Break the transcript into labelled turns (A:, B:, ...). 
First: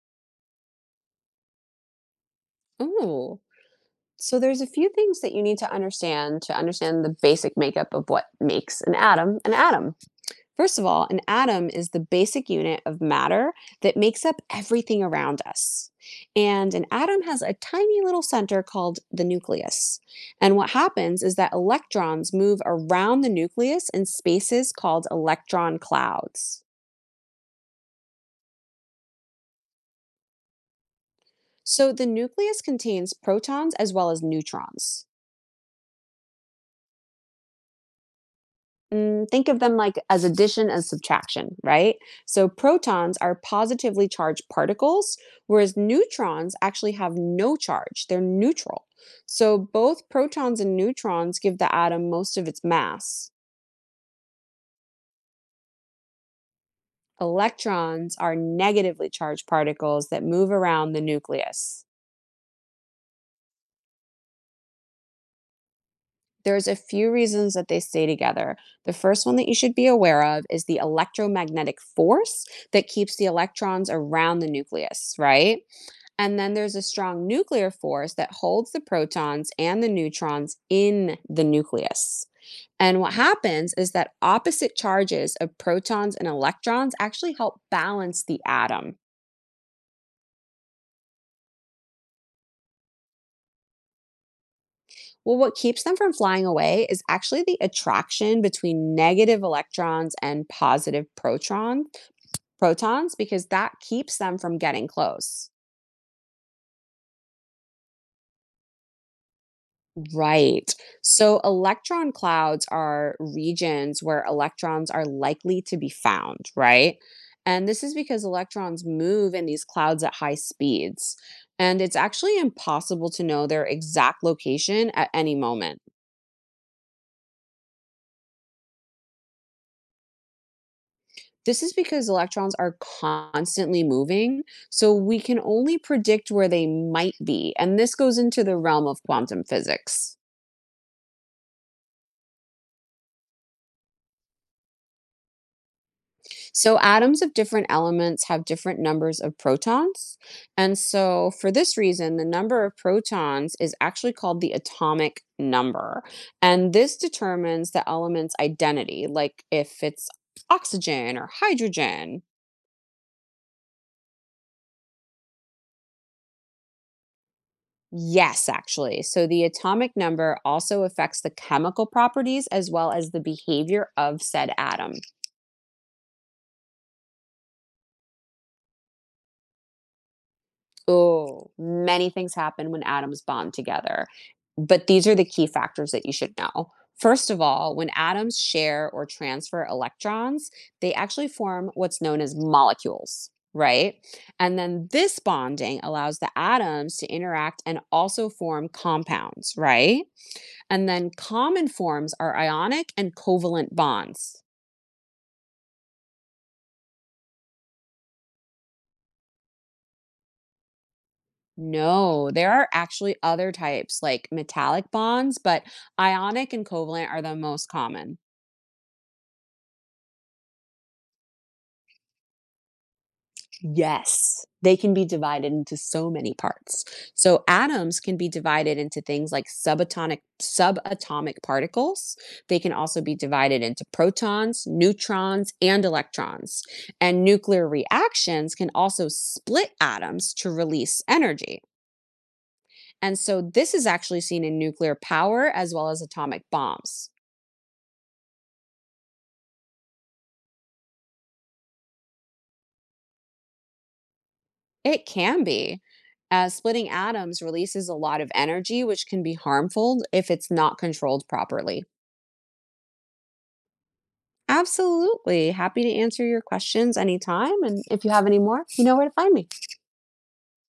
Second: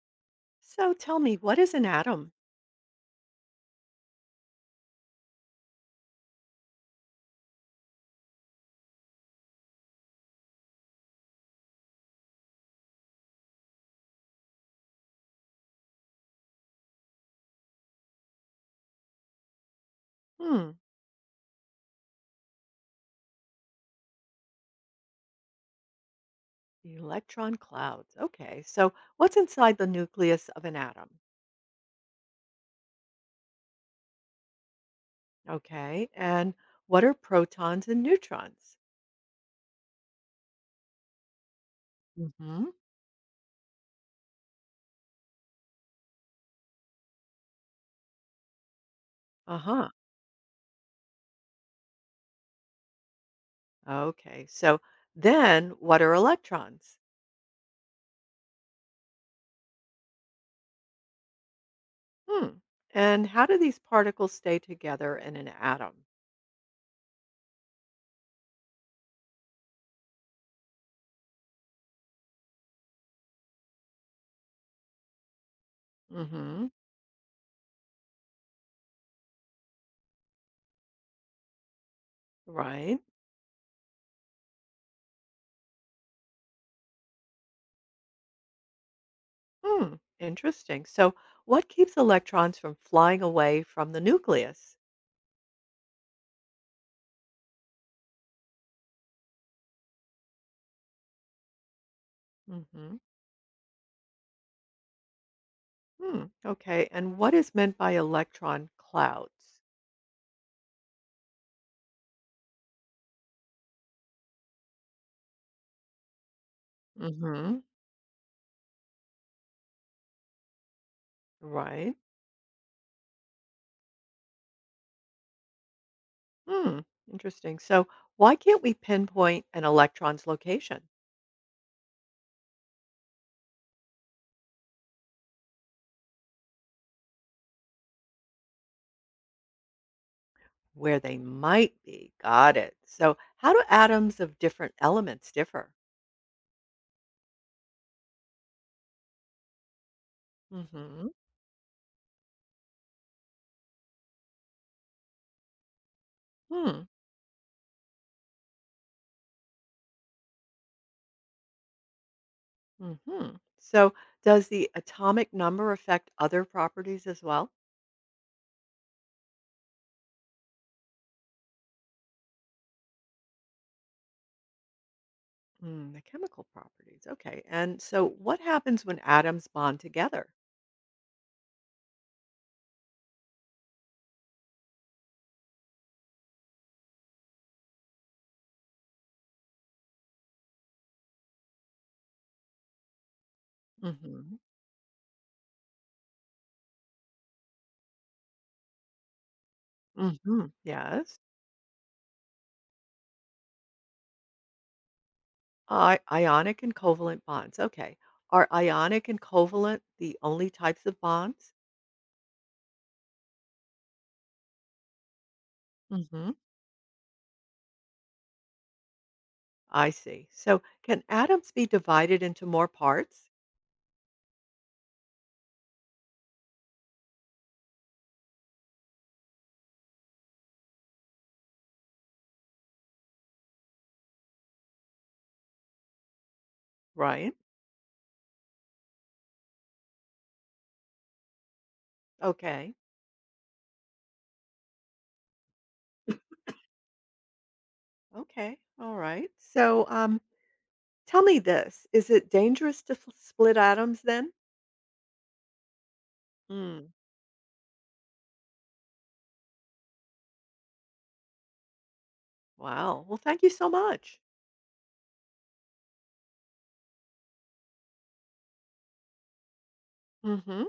A: So tell me, what is an atom?
B: Oh, so there's a few things that you need to understand the basic makeup of what makes an atom an atom. First of all, an atom is the basic unit of matter that makes up everything around us. And an atom has a tiny little center called the nucleus. And what
A: Hmm,
B: happens is that electrons move around the nucleus in spaces called electron clouds.
A: the electron clouds. Okay, so what's inside the nucleus of an atom?
B: So the nucleus contains protons as well as neutrons.
A: Okay, and what are protons and neutrons?
B: Think of them like as addition and subtraction, right? So
A: Hmm.
B: protons are positively charged particles, whereas neutrons actually have no charge. They're neutral. So
A: Uh huh.
B: both protons and neutrons give the atom most of its mass.
A: Okay, so then what are electrons?
B: Electrons are negatively charged particles that move around the nucleus.
A: Hmm, and how do these particles stay together in an atom?
B: There's a few reasons that they stay together. The first one that you should be aware of is the electromagnetic force that keeps the electrons around the nucleus, right?
A: Mm
B: And then
A: hmm,
B: there's a strong nuclear force that holds the protons and the neutrons in the nucleus. And
A: right.
B: what happens is that opposite charges of protons and electrons actually help balance the atom.
A: Hmm, interesting. So what keeps electrons from flying away from the nucleus?
B: Well, what keeps them from flying away is actually the attraction between negative electrons and positive
A: Mm hmm.
B: protons, because that keeps them from getting close.
A: Hmm, okay. And what is meant by electron clouds?
B: Right. So electron clouds are regions where electrons are likely to be found, right?
A: Hmm.
B: And this is because electrons move in these clouds at high speeds. And it's
A: Right.
B: actually impossible to know their exact location at any moment.
A: Hmm. Interesting. So, why can't we pinpoint an electron's location
B: This is because electrons are constantly moving, so we can only predict where they might be. And this goes into the realm of quantum physics.
A: where they might be? Got it. So, how do atoms of different elements differ?
B: So atoms of different elements have different numbers of protons. And
A: Mm-hmm.
B: so for this reason, the number of protons is actually called the atomic number. And
A: Hmm.
B: this determines the element's identity, like if it's oxygen or hydrogen.
A: Mm-hmm. So, does the atomic number affect other properties as well?
B: Yes, actually. So the atomic number also affects the chemical properties as well as the behavior of said atom.
A: Mm, the chemical properties. Okay. And so, what happens when atoms bond together?
B: Oh, many things happen when atoms bond together. But these are the key factors that you should know. First of all, when atoms share or transfer electrons, they actually form what's known as molecules, right?
A: Mm-hmm.
B: And then this bonding allows the atoms to interact and also form compounds, right?
A: Mm-hmm.
B: And then
A: Yes.
B: common forms are ionic and covalent bonds.
A: I ionic and covalent bonds, okay. Are ionic and covalent the only types of bonds?
B: No, there are actually other types like metallic bonds, but
A: Mhm.
B: ionic and covalent are the most common.
A: I see. So can atoms be divided into more parts?
B: Yes, they can be divided into so many parts. So atoms can be divided into things like subatomic particles. They can also be divided into protons, neutrons, and electrons. And
A: Right.
B: nuclear reactions can also split atoms to release energy.
A: Okay.
B: And so this is actually seen in nuclear power as well as atomic bombs.
A: Okay. All right. So tell me this, is it dangerous to split atoms then?
B: It can be. Splitting
A: Mm.
B: atoms releases a lot of energy, which can be harmful if it's not controlled properly.
A: Wow. Well, thank you so much.
B: Absolutely. Happy to answer your questions anytime. And if you have any more, you know where to find me.
A: Mhm.